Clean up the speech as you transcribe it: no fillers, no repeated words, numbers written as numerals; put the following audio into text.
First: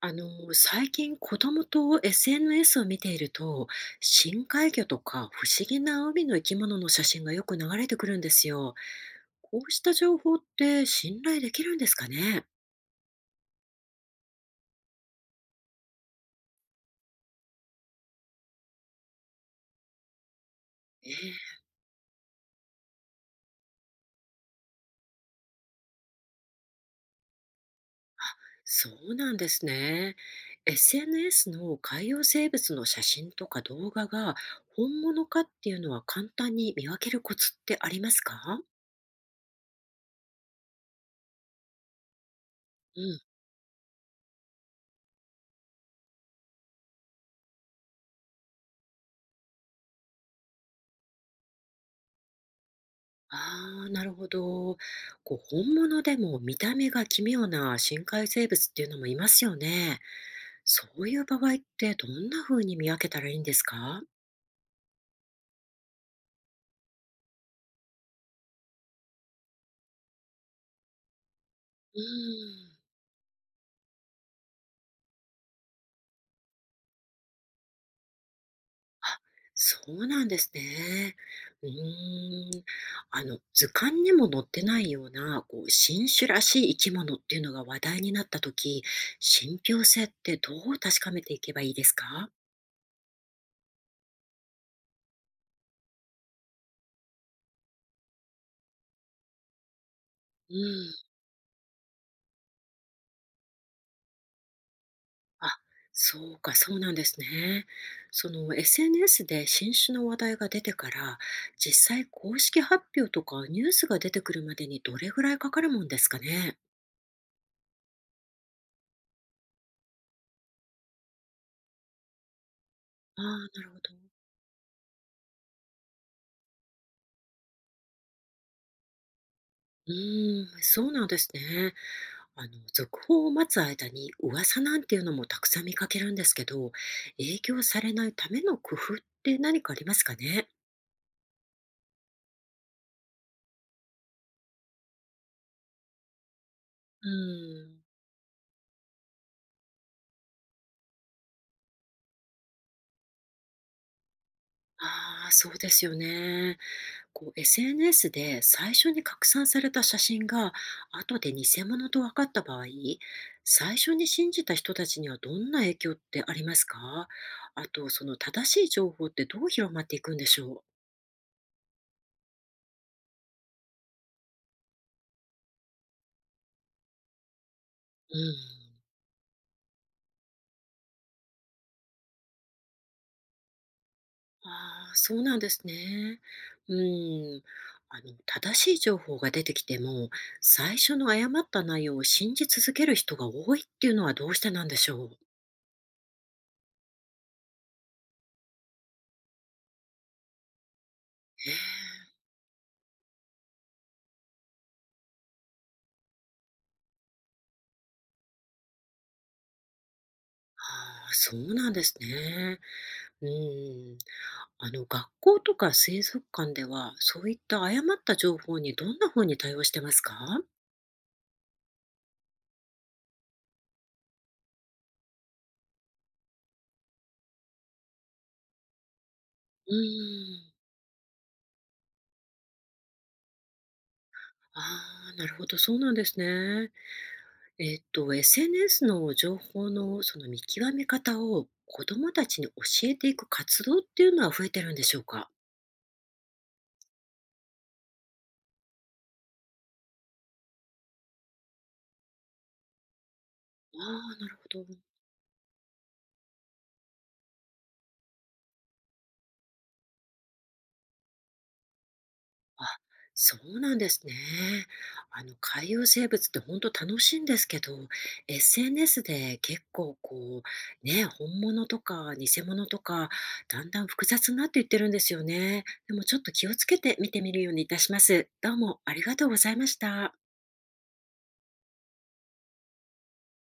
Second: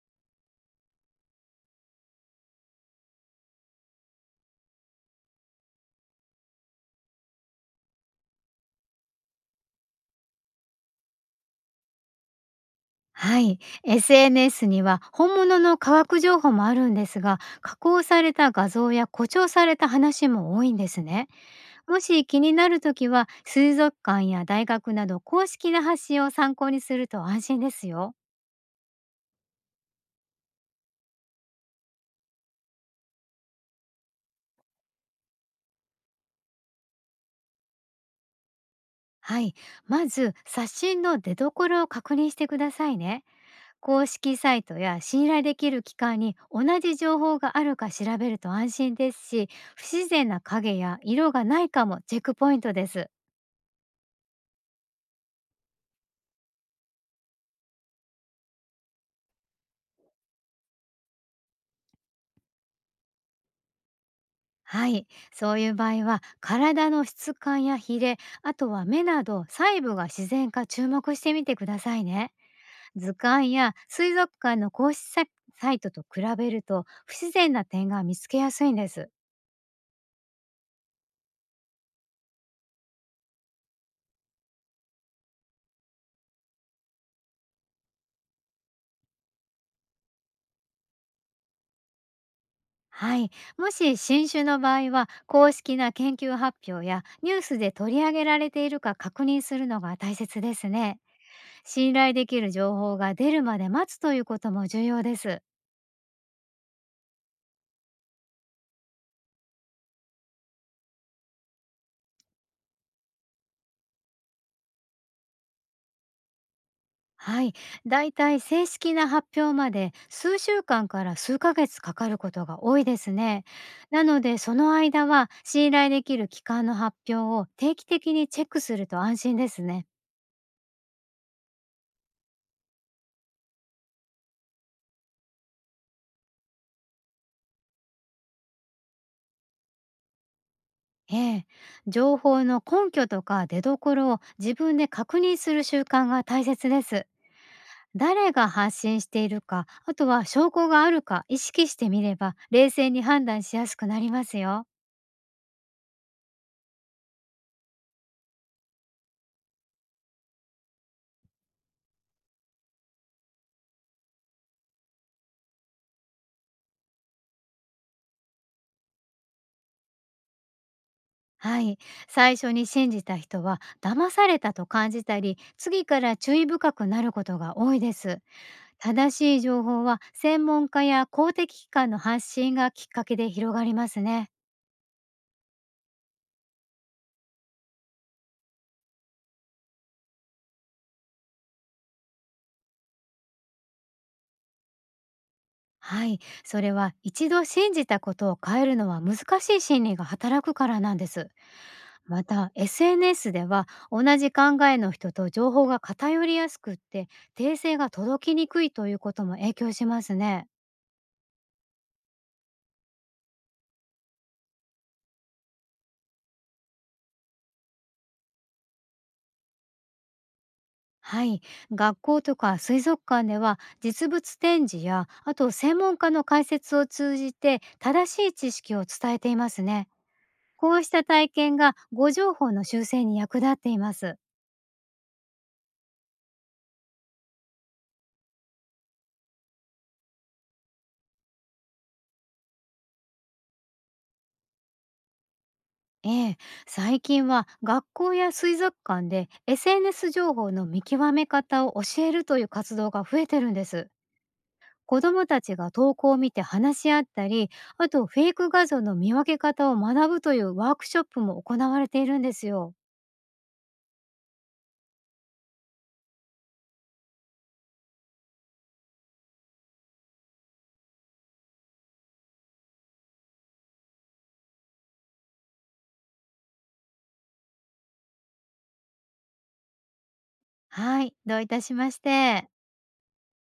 あの、最近子供と SNS を見ていると、深海魚とか不思議な海の生き物の写真がよく流れてくるんですよ。こうした情報って信頼できるんですかね？はい、SNS には本物の科学情報もあるんですが、加工された画像や誇張された話も多いんですえね。え。もし気になるときは、水族館や大学など公式な発信を参考にすると安心ですよ。そうなんですね。SNS の海洋生物の写真とか動画が本物かっていうのは簡単に見分けるコツってありますか？はい、まず刷新の出所を確認してくださいうん。ね。公式サイトや信頼できる機関に同じ情報があるか調べると安心ですし、不自然な影や色がないかもチェックポイントです。ああ、なるほど。こう、本物でも見た目が奇妙な深海生物っていうのもいますよね。そういう場合ってどんな風に見分けたらいいんですか？はい、そういう場合は体の質感やヒレ、あとは目など細部が自然か注目してみてくださうーいね。ん、図鑑や水族館の公式サイトと比べると、不自然な点が見つけやすいんです。そうなんですね。うーん、図鑑にも載ってないような、こう、新種らしい生き物っていうのが話題になった時、信憑性ってどう確かめていけばいいですか？はい、もし新種の場合は公式な研究発表やニュースで取り上げられているか確認するのが大切でうすん。ね。信頼できる情報が出るまで待つということも重要です。あ、そうか、そうなんですね。その SNS で新種の話題が出てから、実際公式発表とかニュースが出てくるまでにどれぐらいかかるもんですかね。はい、だいたい正式な発表まで数週間から数ヶ月かかることが多いですああ、ね。なるほど。なのでその間は信頼できる機関の発表を定期的にチェックすると安心ですね。うーん、そうなんですね。続報を待つ間に噂なんていうのもたくさん見かけるんですけど、影響されないための工夫って何かありますかね。ええ、情報の根拠とか出どころを自分で確認する習慣が大切です。うーん。誰が発信しているか、あとは証拠があるか意識してみれば、冷静に判断しやすくなりますよ。ああ、そうですよね。こう SNS で最初に拡散された写真が後で偽物と分かった場合、最初に信じた人たちにはどんな影響ってありますか？あと、その正しい情報ってどう広まっていくんでしょう？はい。最初に信じた人は騙されたと感じたり、次から注意深くなることが多いでうす。ん。正しい情報は専門家や公的機関の発信がきっかけで広がりますね。ああ、そうなんですね。うん。正しい情報が出てきても、最初の誤った内容を信じ続ける人が多いっていうのはどうしてなんでしょう？はい。それは一度信じたことを変えるのは難しい心理が働くからなんです。また SNS では同じ考えの人と情報が偏りやすくって、訂正が届きにくいということも影響しますね。ああ、そうなんですね。うん。学校とか水族館ではそういった誤った情報にどんな風に対応してますか？はい、学校とか水族館では実物展示や、あと専門家の解説を通じて正しい知識を伝えていますうーね。ん。こうした体験が誤情報の修正に役立っています。ああ、なるほど、そうなんですね。SNS の情報のその見極め方を子どもたちに教えていく活動っていうのは増えてるんでしょうか？ええ、最近は学校や水族館で SNS 情報の見極め方を教えるという活動が増えてるんであす。あ、なるほど。子どもたちが投稿を見て話し合ったり、あとフェイク画像の見分け方を学ぶというワークショップも行われているんですあ、よ。そうなんですね。海洋生物って本当楽しいんですけど、SNS で結構こう、ね、本物とか偽物とか、だんだん複雑になっていってるんですよね。でもちょっと気をつけて見てみるようにいたします。どうもありがとうございました。はい、どういたしまして。